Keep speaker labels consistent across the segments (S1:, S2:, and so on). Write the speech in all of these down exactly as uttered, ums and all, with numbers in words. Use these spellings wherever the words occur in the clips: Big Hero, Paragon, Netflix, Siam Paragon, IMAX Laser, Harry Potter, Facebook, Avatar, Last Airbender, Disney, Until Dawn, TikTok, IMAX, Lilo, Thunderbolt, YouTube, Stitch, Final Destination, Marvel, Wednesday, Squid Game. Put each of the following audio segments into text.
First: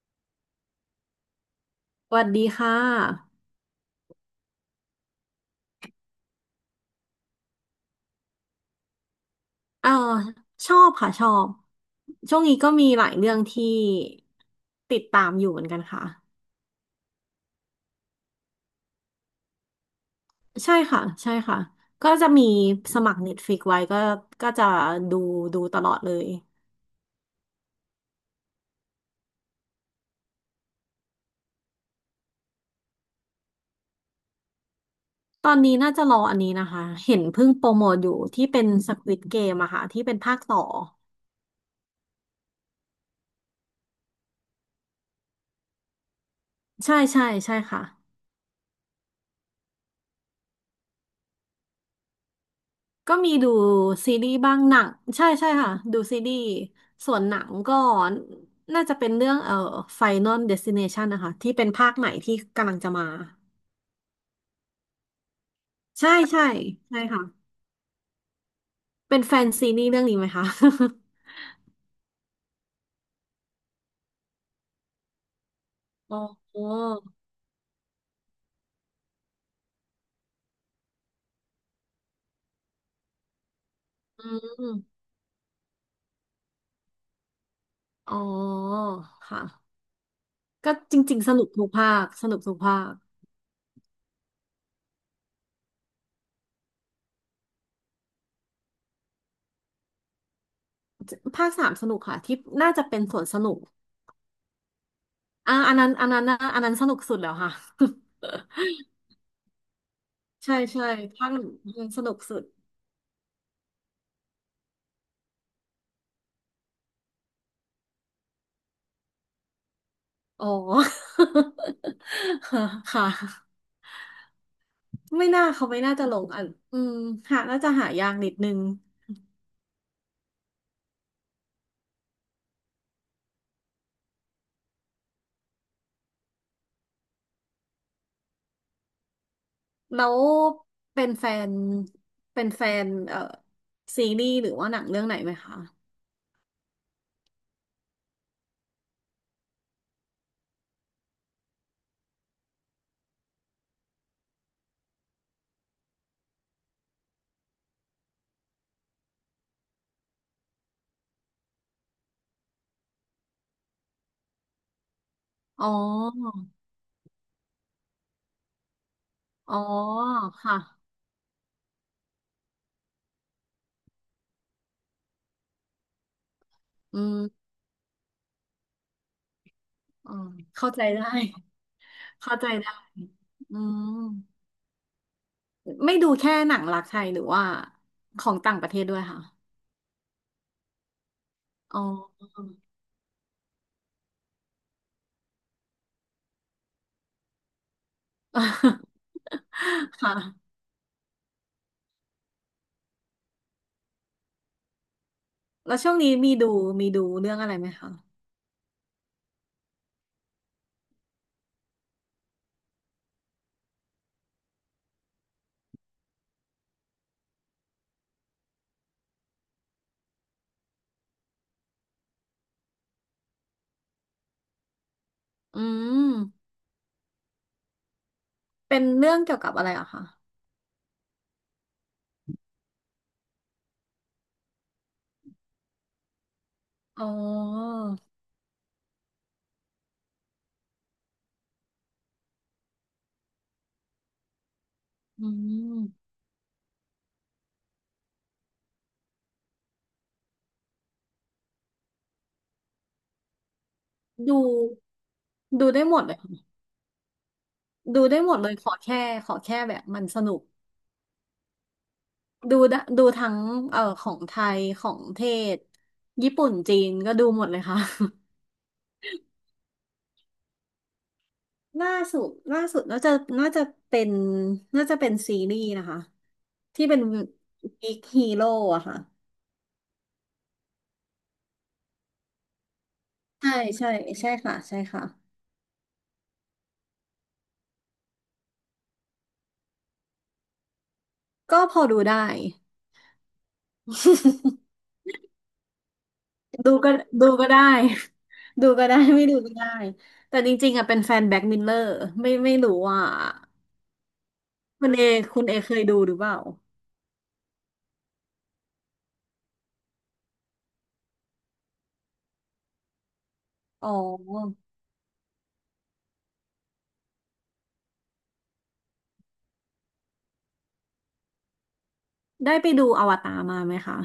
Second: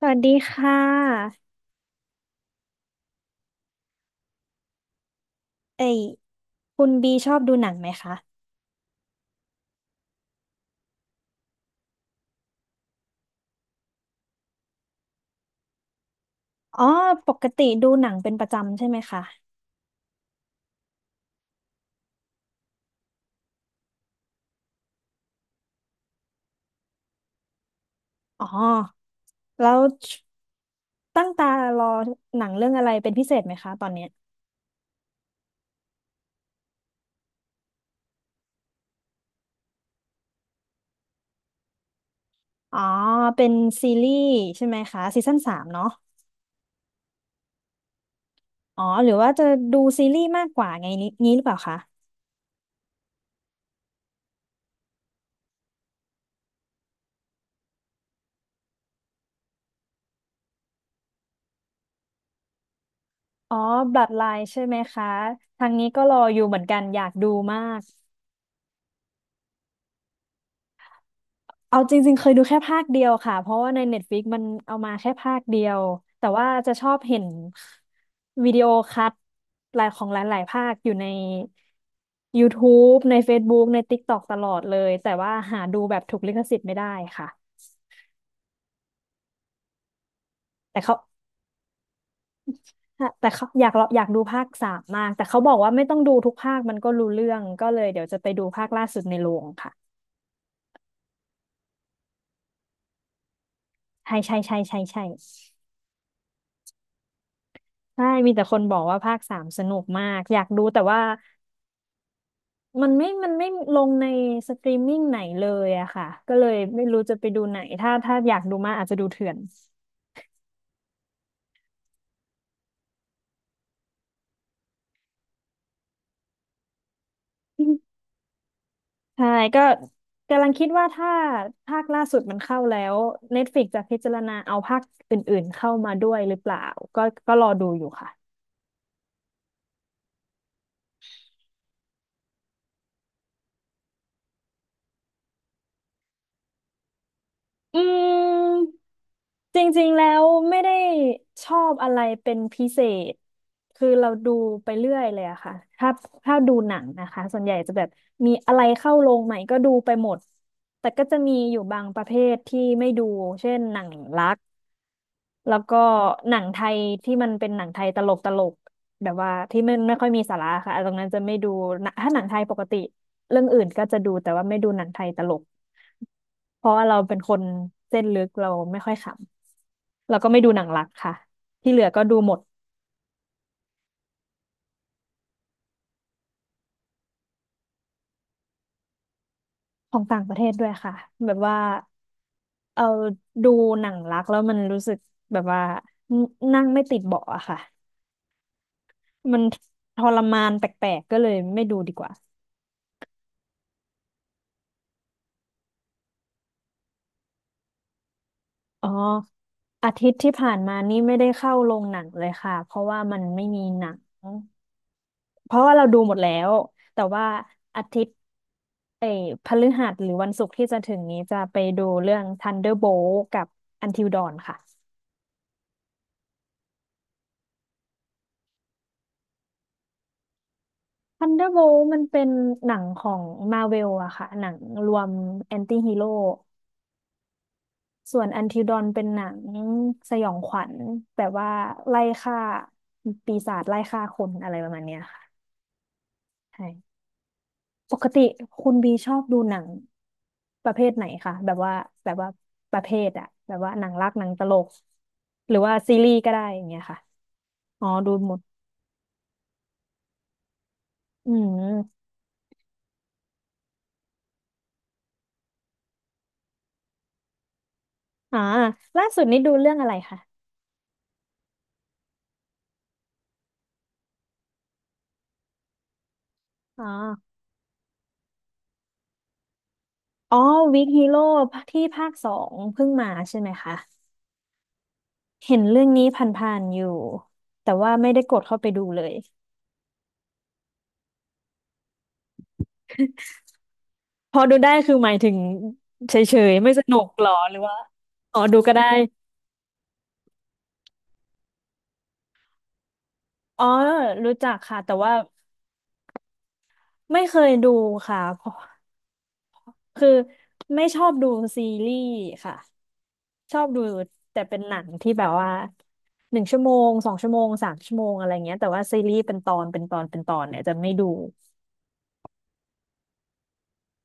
S1: สวัสดีค่ะ
S2: สวัสดีค่ะ
S1: เอ้ยคุณบีชอบดูหนังไหมคะ
S2: เออชอบค่ะชอบช่วงนี้ก็มีหลายเรื่องที่ติดตามอยู่เหมือนกันค่ะ
S1: อ๋อ ปกติดูหนังเป็นประจำใช่ไหมคะ
S2: ใช่ค่ะ ใช่ค่ะ ก็จะมีสมัคร Netflix ไว้ก็ก็จะดูดูตลอดเลย
S1: อ๋อแล้วตั้งตารอหนังเรื่องอะไรเป็นพิเศษไหมคะตอนเนี้ย
S2: ตอนนี้น่าจะรออันนี้นะคะ เห็นเพิ่งโปรโมทอยู่ที่เป็น Squid Game อะค่ะที่เป็นภาคต่อ
S1: อ๋อเป็นซีรีส์ใช่ไหมคะซีซั่นสามเนาะ
S2: ใช่ใช่ใช่ค่ะ
S1: อ๋อ หรือว่าจะดูซีรีส์มากกว่าไงนี้นี้หรือเปล่าคะ
S2: ก็มีดูซีรีส์บ้างหนังใช่ใช่ค่ะดูซีรีส์ส่วนหนังก็น่าจะเป็นเรื่องเอ่อ Final Destination นะคะที่เป็นภาคใหม่ที่กำลังจะมา
S1: อ๋อบ l o o d l i n e ใช่ไหมคะทางนี้ก็
S2: ใช่
S1: รออยู่
S2: ใช่
S1: เหมือนกันอ
S2: ใช่
S1: ยาก
S2: ค่ะ
S1: ดูมาก
S2: เป็นแฟนซีรีส์เรื่องนี้ไหมคะ
S1: เอาจริงๆเคยดูแค่ภาคเดียวค่ะเพราะว่าใน Netflix มันเอามาแค่ภาคเดียว
S2: อ๋อ
S1: แต่ว่าจะชอบเห็นวิดีโอคัทหลายของหลายๆภาคอยู่ใน YouTube ใน Facebook ใน TikTok ตอก
S2: อื
S1: ตลอดเลย
S2: ม
S1: แต่ว่าหาดูแบบถูกลิขสิทธิ์ไม่ได้ค่ะ
S2: อ๋อค่ะก็
S1: แต่เขา
S2: จริงๆสนุกทุกภาคสนุกทุกภาค
S1: แต่เขาอยากอยากดูภาคสามมากแต่เขาบอกว่าไม่ต้องดูทุกภาคมันก็รู้เรื่องก็เลยเดี๋ยวจะไปดูภาคล่าสุดในโรงค่ะ
S2: ภาคสามสนุกค่ะที่น่าจะเป็นส่วนสนุก
S1: ใช่ใช่ใช่ใช่ใช่
S2: อ่าอันนั้นอันนั้นนะอันนั้นสนุกสุดแล้วค่ะ
S1: ใช่มีแต่คนบอกว่าภาคสามสนุกมากอยา ก
S2: ใช่
S1: ดูแต่
S2: ใช่
S1: ว่า
S2: ภาคหนึ่งสนุกสุด
S1: มันไม่มันไม่ลงในสตรีมมิ่งไหนเลยอะค่ะก็เลยไม่รู้จะไปดูไหนถ้าถ้าอยากดูมากอาจจะดูเถื่อน
S2: อ๋อ ค่ะไม่น่าเขาไม่น่าจะลงอ่ะอืมหาน่าจะหายากนิดนึง
S1: ใช่ก็กำลังคิดว่าถ้าภาคล่าสุดมันเข้าแล้ว Netflix จะพิจารณาเอาภาคอื่นๆเข้ามาด้วยหรือเปล่าก็ก็รอดูอยู่ค่ะ
S2: แล้วเป็นแฟนเป็นแฟนเอ่อซีรีส์หรือว่าหนังเรื่องไหนไหมคะ
S1: อืม จริงๆ แล้วไม่ได้ชอบอะไรเป็นพิเศษคือเราดูไปเรื่อยเลยอะค่ะถ้าถ้าดูหนังนะคะส่วนใหญ่จะแบบมีอะไรเข้าโรงใหม่ก็ดูไปหมดแต่ก็จะมีอยู่บางประเภทที่ไม่ดูเช่นหนังรัก แล้ว
S2: อ๋อ
S1: ก็หนังไทยที่มันเป็นหนังไทยตลกตลกแบบว่า
S2: อ๋อ
S1: ที่ไม่ไม่ค่อยมีสาระ
S2: ค่ะ
S1: ค่ะตรงนั้นจะไม่ดูนะถ้าหนังไทยปกติเรื่องอื่นก็จะดูแต่ว่าไม่ดูหนังไทยตลกเพราะว่าเรา
S2: อื
S1: เป็
S2: ม
S1: นคนเส้นลึกเราไม่ค่อยขำ
S2: อ๋อ
S1: แล้วก็ไม่ดูหนัง
S2: เข้า
S1: รั
S2: ใจ
S1: ก
S2: ได้
S1: ค่ะที่เหลือก็ดูหม
S2: เข้า
S1: ด
S2: ใจได้อืมไม่ดูแค่หนังรักไทยหรือว่าของต่างประเทศด้วยค่ะ
S1: ของต่างประเทศด้วยค่ะแบบว่า
S2: อ๋อ
S1: เอาดูหนังรักแล้วมันรู้สึกแบบว่านั่งไม่ติดเบาะอะค่ะ มันทรมา
S2: ค่ะ
S1: นแปลกๆก็เลยไม่ดูดีกว่า
S2: แล้วช่วงนี้มีดูมีดูเรื่องอะไรไหมคะ
S1: อ๋ออาทิตย์ที่ผ่านมานี่ไม่ได้เข้าโรงหนังเลยค่ะเพราะว่ามันไม่มีหนังเพราะว่าเราดูหมดแล้วแต่ว่าอาทิตย์เอ้ยพฤหัสหรือวันศุกร์ที่จะถึงนี้จะไปดูเรื่อง Thunderbolt กับ Until Dawn ค่ะ
S2: อืม เป็นเรื่องเกี่ยวกับอะไรอะคะ
S1: Thunderbolt มันเป็นหนังของ Marvel อะค่ะหนังรวมแอนตี้ฮีโร่
S2: อ๋อ
S1: ส่วน Until Dawn เป็นหนังสยองขวัญแบบว่าไล่ฆ่าปีศาจไล่ฆ่าคนอะไรประมาณเนี้ยค่ะ
S2: อืม
S1: ใช่ ปกติคุณบีชอบดูหนังประเภทไหนคะแบบว่าแบบว่าประเภทอะแบบว่าหนังรักหนัง
S2: ดู
S1: ตลกหรือ
S2: ดู
S1: ว่า
S2: ได้ห
S1: ซี
S2: มด
S1: รี
S2: เลย
S1: ส์ก็
S2: ค่ะ
S1: ได้อย่างเงี้ยค่ะอ๋อ
S2: ดู
S1: ดู
S2: ได้ห
S1: หม
S2: มด
S1: ด
S2: เลยขอแค่ขอแค่แบบมันสนุก
S1: อืม
S2: ดูได้ดูทั้งเอ่อของไทยของเทศ ญี่ปุ่น จีน ก็ดูหมดเลยค่ะ
S1: อ่าล่าสุดนี้ดูเรื่องอะไรคะ
S2: ล่าสุดล่าสุดน่าจะน่าจะเป็นน่าจะเป็นซีรีส์นะคะ
S1: อ๋
S2: ที่
S1: อ
S2: เป็นบิ๊กฮีโร่อะค่ะ
S1: อ๋อวิกฮีโร่ที่ภาคสองเพิ่งมาใช่ไหม
S2: ใช่
S1: คะ
S2: ใช่ใช่ค่ะใช่ค่ะ
S1: เห็นเรื่องนี้ผ่านๆอยู่แต่ว่าไม่ได้กดเข้าไปดูเลย
S2: ก็พอดูได้
S1: พอดู ได้คือหมายถึงเฉยๆไม่
S2: ดู
S1: ส
S2: ก็
S1: นุกห
S2: ดู
S1: รอ
S2: ก็
S1: หรื
S2: ได้
S1: อว่าอ๋อดู
S2: ดู
S1: ก็ได้
S2: ก็ได้ ไม่ดูก็ได้แต่จริงๆอ่ะเป็นแฟนแบ็คมิลเลอร์ไม่ไม่รู้ว่า
S1: อ๋อรู้จักค่ะ
S2: คุ
S1: แต่
S2: ณเอ
S1: ว่า
S2: คุณเอเคยดูหรือเปล่า
S1: ไม่เคยดูค่ะเพราะคือไม่ชอบดูซีรีส์ค่ะ ชอบดู
S2: อ๋อ
S1: แต่เป็นหนังที่แบบว่าหนึ่งชั่วโมงสองชั่วโมงสามชั่วโมงอะไรเงี้ยแต่ว่าซีรีส์เป็นตอนเป็นตอนเป็นตอนเนี่ยจะไม่ดู
S2: ได้ไปดูอวตารมาไหมคะ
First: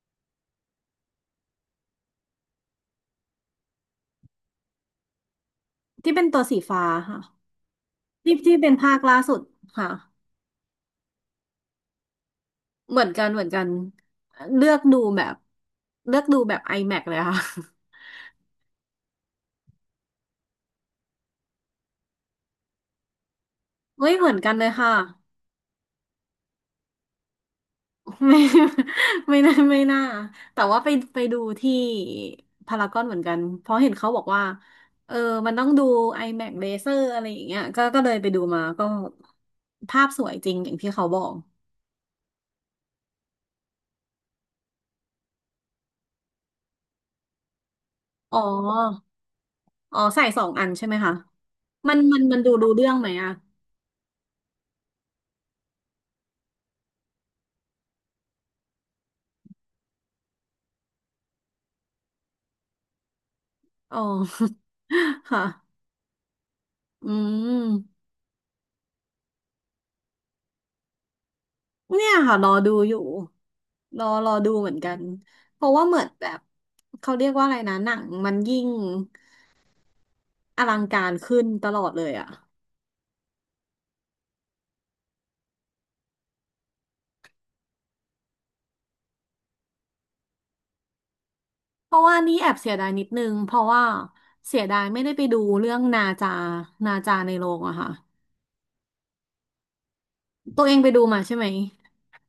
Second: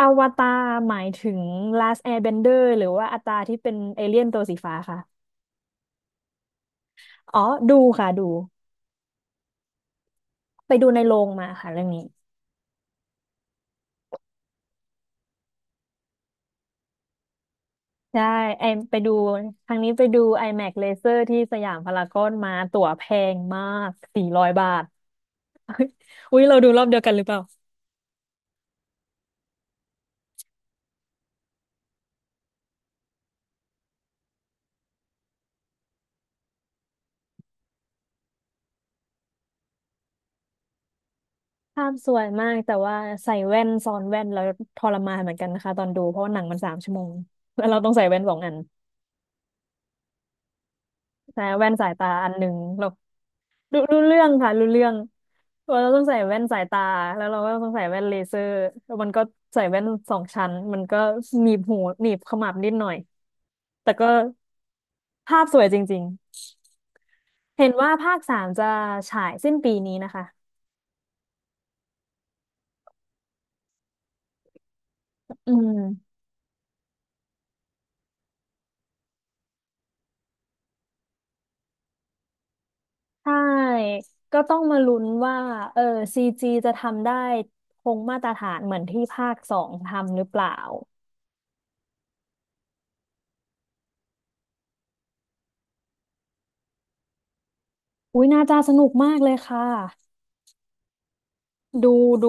S1: อวตารหมายถึง Last Airbender หรือว่าอวตารที่เป็นเอเลี่ยนตัวสีฟ้าค่ะ
S2: ที่เป็นตัวสีฟ้าค่ะ
S1: อ๋อ ดูค่ะดู
S2: ที่ที่เป็นภาคล่าสุดค่ะ
S1: ไปดูในโรงมาค่ะเรื่องนี้
S2: เหมือนกันเหมือนกันเลือกดูแบบเลือกดูแบบ IMAX เลยค่ะ
S1: ใช่ไอไปดูครั้งนี้ไปดู IMAX Laser ที่สยามพารากอนมาตั๋วแพงมาก
S2: เฮ้ย
S1: สี่
S2: เหมือน
S1: ร้อย
S2: กันเล
S1: บา
S2: ย
S1: ท
S2: ค่ะ
S1: อุ๊ยเราดูรอบเดียวกันหรือเปล่า
S2: ไม่ ไม่น่าไม่น่าแต่ว่าไปไปดูที่พารากอนเหมือนกันเพราะเห็นเขาบอกว่าเออมันต้องดู i m a c เลเซอร์อะไรอย่างเงี้ยก็ก็เลยไปดูมาก็ภาพสวยจริงอย่างที่เขาบอก
S1: ภาพสวยมากแต่ว่าใส่แว่นซ้อนแว่นแล้วทรมานเหมือนกันนะคะตอนดูเพราะว่าหนังมันสามชั่วโมงแล้วเราต้องใส่แว่นสอ
S2: อ๋อ
S1: งอัน
S2: อ๋อใส่สองอันใช่ไหมคะ
S1: แต่แว่นสาย
S2: มัน
S1: ตา
S2: มัน
S1: อัน
S2: มัน
S1: หนึ่
S2: ดู
S1: ง
S2: รู้เรื่
S1: เรา
S2: องไหมอะ
S1: ดูรู้เรื่องค่ะรู้เรื่องว่าเราต้องใส่แว่นสายตาแล้วเราก็ต้องใส่แว่นเลเซอร์แล้วมันก็ใส่แว่นสองชั้นมันก็หนีบหูหนีบขมับนิดหน่อยแต่
S2: อ๋อ
S1: ก็ ภา
S2: ค่ะ
S1: พสวยจริง
S2: อื
S1: ๆเห็นว่า
S2: ม
S1: ภาคสามจะฉายสิ้นปีนี้นะคะ
S2: เนี่ยค่ะรอดูอยู่รอรอดูเหมือนกัน
S1: อื
S2: เพราะว่าเหมือน
S1: ม
S2: แบบเขาเรียกว่าอะไรนะหนังมันยิ่ง อลังการขึ้นตลอดเลยอะ
S1: ใช่ ก็ต้องมาลุ้นว่าเออซีจีจะทำได้คงมาตรฐานเหมือนที่ภาคสองทำหรือเปล่า
S2: เพราะว่านี่แอบเสียดายนิดนึง เพราะว่าเสียดายไม่ได้ไปดูเรื่องนาจานาจาในโรงอะค่ะ
S1: อุ้ยน่าจะสนุกมากเลยค่ะ
S2: ตัวเองไปดูมาใช่ไหม
S1: ดูดู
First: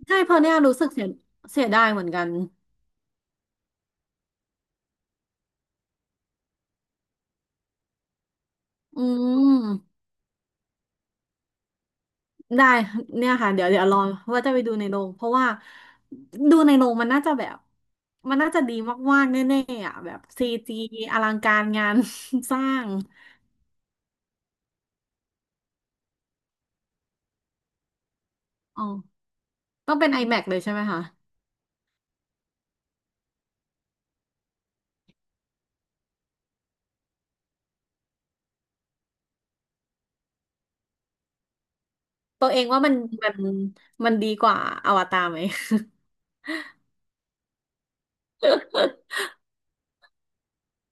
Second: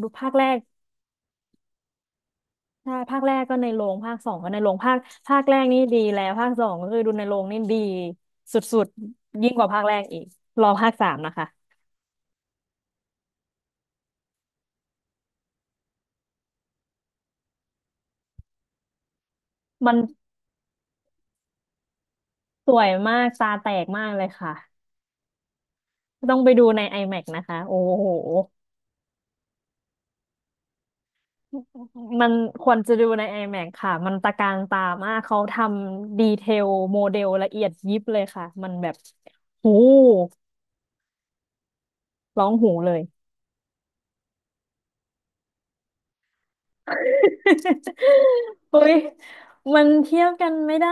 S1: ดู
S2: ใช่
S1: ภา
S2: เพ
S1: ค
S2: ราะ
S1: แร
S2: เนี่ย
S1: ก
S2: รู้สึกเสียเสียดายเหมือนกัน
S1: ใช่ภาคแรกก็ในโรงภาคสองก็ในโรงภาคภาคแรกนี่ดีแล้วภาคสองก็คือดูในโรงนี่ดีสุด
S2: อื
S1: ๆยิ่งก
S2: ม
S1: ว่าภาคแรกอีกรอภาคสามนะคะ
S2: ได้เนี่ยค่ะเดี๋ยวเดี๋ยวรอว่าจะไปดูในโรงเพราะว่าดูในโรงมันน่าจะแบบมันน่าจะดีมากๆแน่ๆ
S1: มั
S2: อ่ะ
S1: น
S2: แบบซีจีอลังการงาน สร้า
S1: สว
S2: ง
S1: ยมากตาแตกมากเลยค่ะต้องไปดูใน IMAX นะคะโอ้โห
S2: อ๋อต้องเป็น iMac เลยใช่ไหมคะ
S1: มันควรจะดูใน ไอ แม็ก ค่ะ มันตะการตามาก เขาทำดีเทลโมเดลละเอียดยิบเลยค่ะ มันแบบหูร้
S2: ตั
S1: อ
S2: ว
S1: ง
S2: เอง
S1: หู
S2: ว่า
S1: เล
S2: มัน
S1: ย
S2: มันมันดีกว่าอวตารไหม
S1: เฮ้ย มันเทียบกันไม่ได้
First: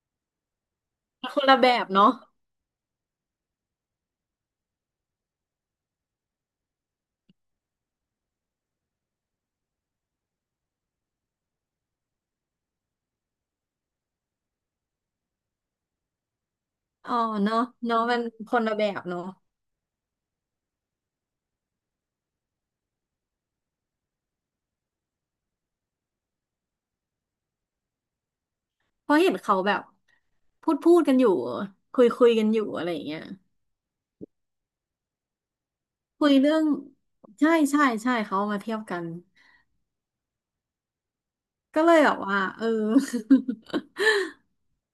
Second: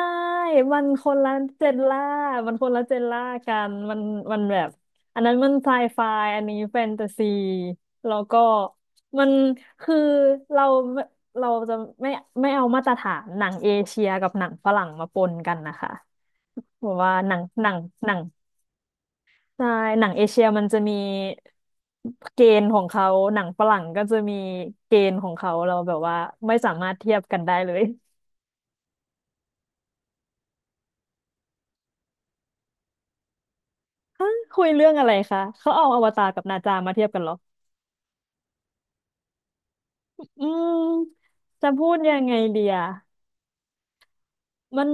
S1: มันคนละ
S2: คนละ
S1: เจ
S2: แบ
S1: น
S2: บ
S1: ล่า
S2: เนาะ
S1: มันคนละเจนล่ากันมัน มันแบบ อันนั้นมันไซไฟ อันนี้แฟนตาซี แล้วก็ มันคือเราเราจะไม่ไม่เอามาตรฐานหนังเอเชียกับหนังฝรั่งมาปนกันนะคะบอร
S2: อ๋
S1: ว่า
S2: อ
S1: หนัง
S2: เนาะ
S1: หนัง
S2: เนาะ
S1: หนั
S2: มั
S1: ง
S2: นคนละแบบเนาะ
S1: ใช่หนังเอเชียมันจะมีเกณฑ์ของเขาหนังฝรั่งก็จะมีเกณฑ์ของเขาเราแบบว่าไม่สามารถเทียบกันได้เลย
S2: เพราะเห็นเขาแบบพูดพูดกันอยู่คุยคุยกันอยู่อะไรอย่างเงี้ย
S1: ฮะคุยเรื่องอะไรคะเขาเอาอวตา
S2: คุ
S1: ร
S2: ย
S1: กับ
S2: เรื่
S1: นา
S2: อง
S1: จามาเทียบกันเหรอ
S2: ใช่ใช่ใช่เขาเอามาเทียบกัน
S1: อืมจะ
S2: ก็
S1: พู
S2: เล
S1: ด
S2: ยแบ
S1: ยั
S2: บ
S1: งไง
S2: ว่า
S1: ดี
S2: เออ
S1: อะมัน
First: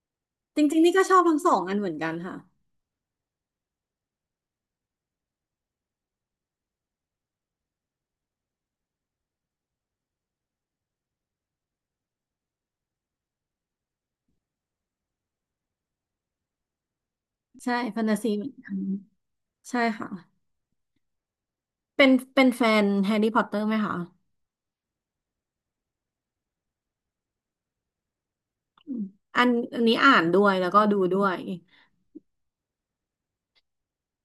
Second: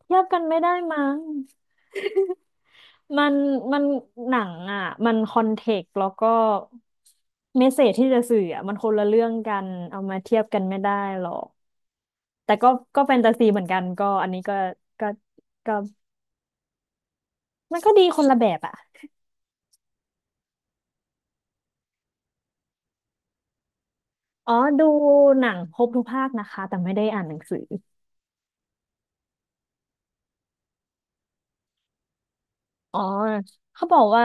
S1: เทียบกันไม่
S2: จ
S1: ได้
S2: ริงๆนี่
S1: มั้
S2: ก็ช
S1: ง
S2: อบทั้งสองอันเหมือนกันค่ะ
S1: มันมันหนังอ่ะมันคอนเทกต์แล้วก็เมสเสจที่จะสื่ออ่ะมันคนละเรื่องกันเอามาเทียบกันไม่ได้หรอก แต่ก็ก็แฟนตาซีเหมือนกันก็อันนี้ก็ก็ก็
S2: ใช่
S1: มันก็
S2: แฟ
S1: ดี
S2: นตา
S1: คน
S2: ซี
S1: ละ
S2: เห
S1: แบ
S2: มือน
S1: บ
S2: กั
S1: อ่ะ
S2: นใช่ค่ะเป็นเป็นแฟนแฮร์รี่พอตเตอร์ไหมคะ
S1: อ๋อดูหนังครบทุกภาคนะคะแต่ไม่ได้อ่านหนังสือ
S2: อันอันนี้อ่านด้วยแล้วก็ดูด้วย
S1: อ๋อเขาบอกว่า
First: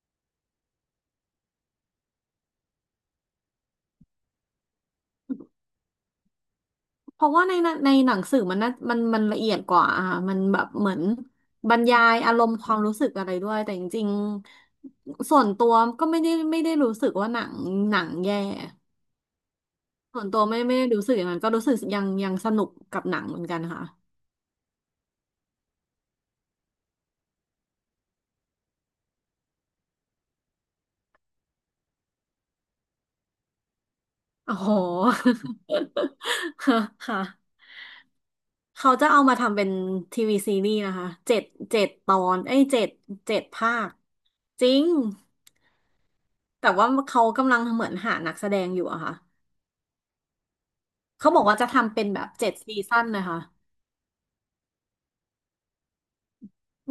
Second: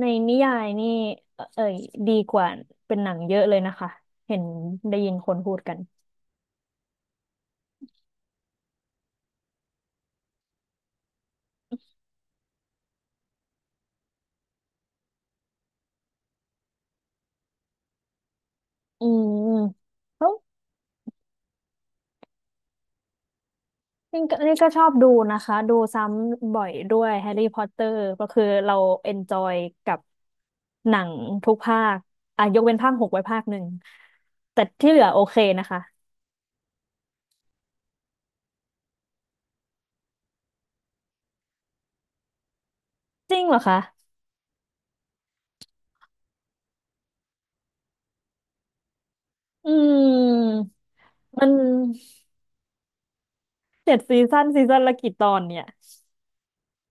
S1: ในนิยายนี่เอ่อเอ่ยดีกว่าเป็นหนังเยอะเลยนะคะเห็นได้ยินคนพูดกัน
S2: เพราะว่าในหนังในหนังสือมันน่ามันมันละเอียดกว่าอ่ะมันแบบเหมือนบรรยายอารมณ์ความรู้สึกอะไรด้วยแต่จริงๆส่วนตัวก็ไม่ได้ไม่ได้รู้สึกว่าหนังหนังแย่
S1: อืม
S2: ส่วนตัวไม่ไม่ได้รู้สึกอย่างนั้นก็รู้สึกยังยังสนุกกับหนังเหมือนกันค่ะ
S1: นี่ก็นี่ก็ชอบดูนะคะดูซ้ำบ่อยด้วยแฮร์รี่พอตเตอร์ก็คือเราเอนจอยกับหนังทุกภาคอ่ะยกเว้นภาคหกไว้ภาคหนึ่ง
S2: โอ้
S1: แต่
S2: โห
S1: ที่เหลือโอเคนะคะ
S2: ค่ะเขาจะเอามาทำเป็นทีวีซีรีส์นะคะเจ็ดเจ็ดตอนเอ้ยเจ็ด
S1: จ
S2: เจ็
S1: ริ
S2: ด
S1: งเหรอ
S2: ภา
S1: คะ
S2: คจริงแต่ว่าเขากำลังเหมือนหานักแสดงอยู่อะค่ะ
S1: อืม
S2: เขาบอ
S1: มั
S2: ก
S1: น
S2: ว่าจะทำเป็นแบบเจ็ดซีซั่นนะคะ
S1: เจ็ดซีซั่นซีซั่นละกี่ตอนเนี่ย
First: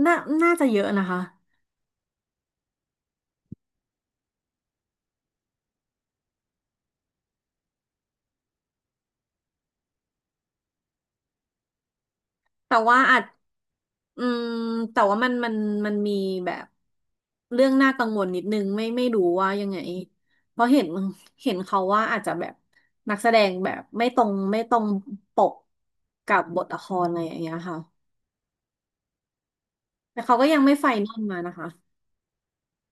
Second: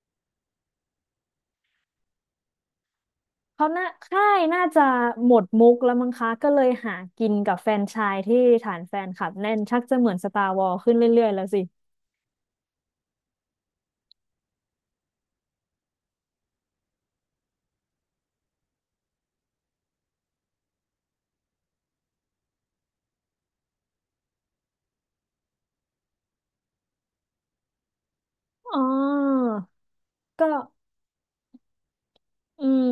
S2: น่าน่าจะเยอะนะคะ
S1: เขาน่าค่ายน่าจะหมดมุกแล้วมั้งคะก็เลยหากินกับแฟรนไชายที่ฐานแฟนคลับแน่นชักจะเหมือนสตาร์วอ s ขึ้นเรื่อยๆแล้วสิ
S2: แต่ว่าอาจอืมแต่ว่ามันมันมันมีแบบเรื่องน่ากังวลนิดนึงไม่ไม่รู้ว่ายังไงเพราะเห็นเห็นเขาว่าอาจจะแบบนักแสดงแบบไม่ตรงไม่ตรงปกกับบทละครอะไรอย่างเงี้ยค่ะ
S1: อ๋อ
S2: แต่เขาก็
S1: ก็
S2: ยังไม่ไฟนอลมานะคะ
S1: อืม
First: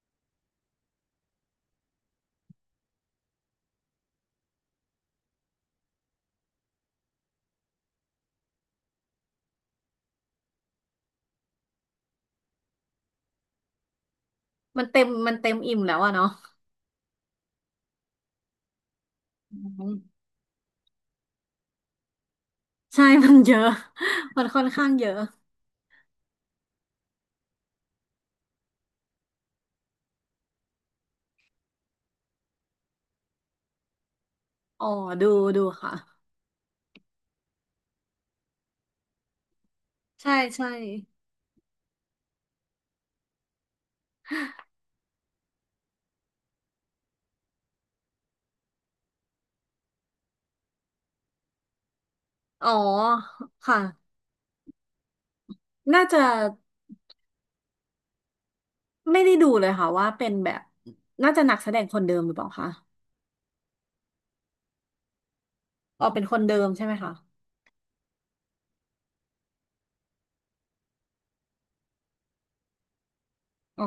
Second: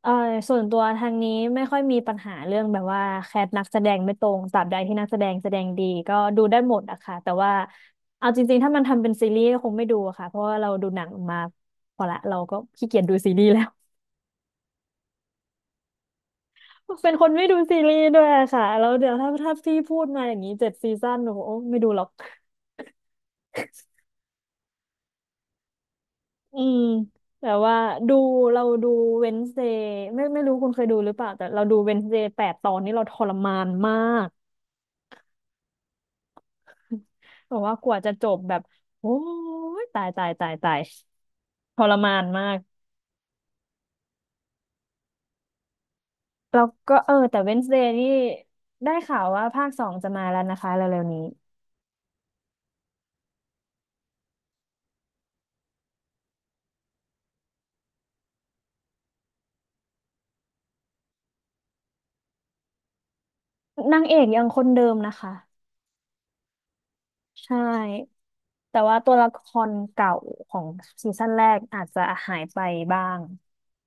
S1: เอ่อส่วนตัวทางนี้ไม่ค่อยมีปัญหาเรื่องแบบว่าแคสนักแสดงไม่ตรงตราบใดที่นักแสดงแสดงดีก็ดูได้หมดอะค่ะแต่ว่าเอาจริงๆถ้ามันทำเป็นซีรีส์ก็คงไม่ดูอะค่ะเพราะว่าเราดูหนังมาพอละเราก็ขี้เกียจดูซีรีส์แล้ว
S2: มันเต็มมันเต็มอิ่มแล้วอะเนาะ
S1: เป็นคนไม่ดูซีรีส์ด้วยอะค่ะแล้วเดี๋ยวถ้าถ้า
S2: อื
S1: พี่พู
S2: ม
S1: ดมาอย่างนี้เจ็ดซีซั่นหนูโอ้ไม่ดูหรอก
S2: ใช่มันเยอะมันค่อนข้างเยอะ
S1: อืมแต่ว่าดูเราดูเวน e เ d ย์ไม่ไม่รู้คุณเคยดูหรือเปล่าแต่เราดูเวน e เ d ย์แปดตอนนี้เราทรมานมาก
S2: อ๋อดูดูค่ะ
S1: บอกว่ากว่าจะจบแบบโอ้ยตายตาย
S2: ใช่
S1: ตาย
S2: ใช่
S1: ตายทรมานมากแล้วก็เออแต่ เวนส์เดย์ นี่ได้ข่าวว่าภาคสองจะมาแล้วนะคะเร็วๆนี้
S2: อ๋อค่ะน่าจะไม่ได้ดูเลยค่ะว่าเป็นแบบน่าจะนักแสดงคนเดิมหรือเปล่าคะ
S1: นางเอกยังคนเดิมนะคะ
S2: อ๋อเป็นคนเดิมใช่ไหมคะ
S1: ใช่แต่ว่าตัวละครเก่าของซีซั่นแรกอาจจะหายไปบ้าง
S2: อ๋อ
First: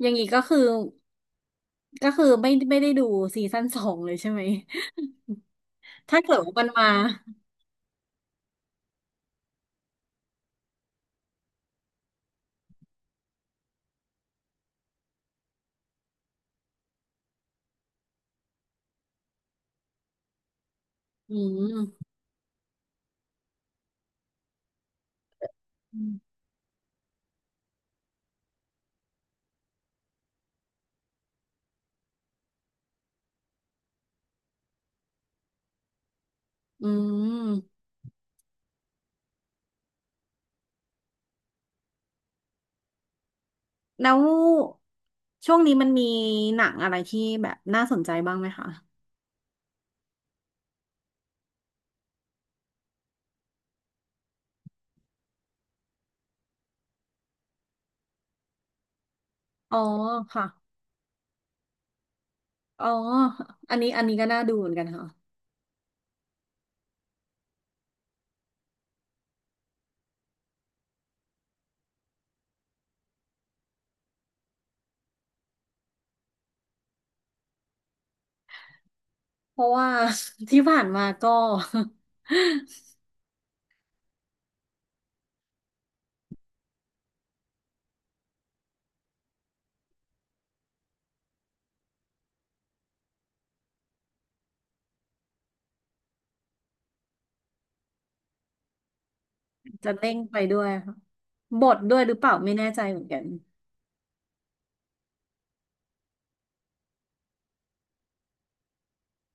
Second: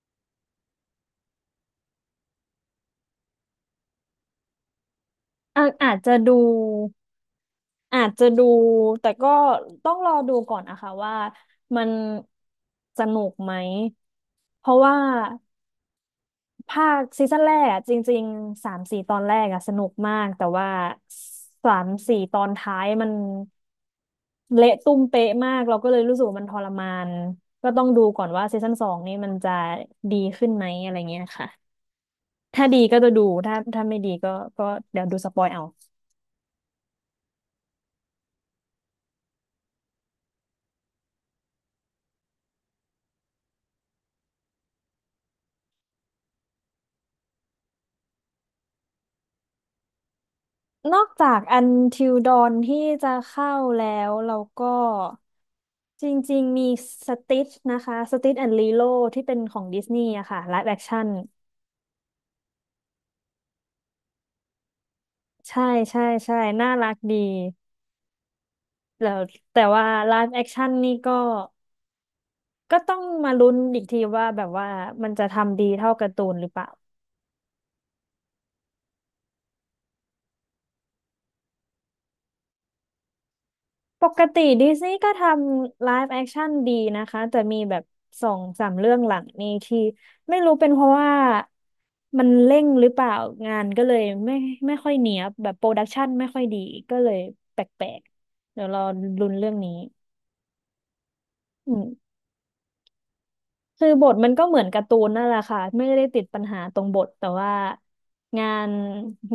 S2: อย่างนี้ก็คือก็คือไม่ไม่ได้ดูซีซั่นสองเลยใช่ไหม
S1: อาอาจ จะ
S2: ถ้าเกิ
S1: ดู
S2: ดว่ามันมา
S1: อาจจะดูแต่ก็ต้องรอดูก่อนนะคะว่ามันสนุกไหมเพราะว่า ภาคซีซั่นแรกอะจริงๆสามสี่ตอนแรกอะสนุกมากแต่ว่า
S2: อื
S1: สาม
S2: ม
S1: สี่ตอนท้ายมันเละตุ้มเป๊ะมากเราก็เลย
S2: อื
S1: รู้สึกว่า
S2: ม
S1: มันทรมานก็ต้องดูก่อนว่าซีซั่นสองนี่มันจะดีขึ้นไหมอะไรเงี้ยค่ะถ้าดีก็จะดูถ้าถ้าไม่ดีก็ก็เดี๋ยวดูสปอยเอา
S2: อืมแล้วช่วงนี้มันมีหนังอะไรที่แบบน่าสนใจบ้างไหมคะ
S1: นอกจาก อันทิล ดอว์น ที่จะเข้าแล้วเราก็จริงๆมี Stitch นะคะ สติช แอนด์ ลีโล ที่เป็นของ
S2: อ๋อ
S1: ดิสนีย์อะค่ะ
S2: ค่ะ
S1: ไลฟ์แอคชั่น
S2: อ๋ออันนี้อันนี้ก็น่าดูเหมือนกันค่ะ
S1: ใช่ใช่ใช่น่ารักดีแล้วแต่ว่าไลฟ์แอคชั่นนี่ก็ก็ต้องมาลุ้นอีกทีว่าแบบว่ามันจะทำดีเท่าการ์ตูนหรือเปล่า
S2: เพราะว่า ที่ผ่านมาก็
S1: ปกติดิสนีย์ก็ทำไลฟ์แอคชั่นดีนะคะแต่มีแบบสองสามเรื่องหลังนี่ที่ไม่รู้เป็นเพราะว่ามันเร่งหรือเปล่างานก็เลยไม่ไม่ค่อยเนียบแบบโปรดักชันไม่ค่อยดีก็เลยแปลกๆเดี๋ยวรอลุ้นเรื่องนี้
S2: จะเร่งไปด้วยค่ะบ
S1: อื
S2: ทด้วยหรื
S1: ม
S2: อเปล่าไม่แน่ใจเหมือนกัน
S1: คือบทมันก็เหมือนการ์ตูนนั่นแหละค่ะไม่ได้ติดปัญหาตรงบทแต่ว่างาน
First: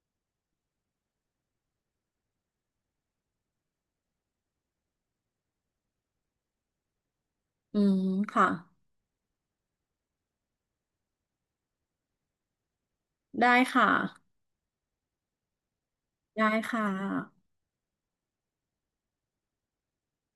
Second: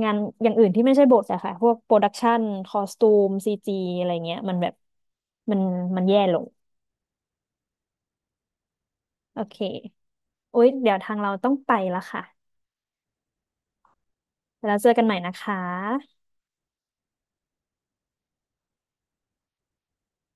S1: งานอย่างอื่นที่ไม่ใช่บทอะค่ะพวกโปรดักชันคอสตูมซีจีอะไรเงี้ยมันแบบมันมันแย่ลง
S2: อืมค่ะ
S1: โอเคโอ๊ยเดี๋ยวทางเราต้องไปละค่ะ
S2: ได้ค่ะ
S1: แล้วเจอกันใหม่นะคะ
S2: ได้ค่ะ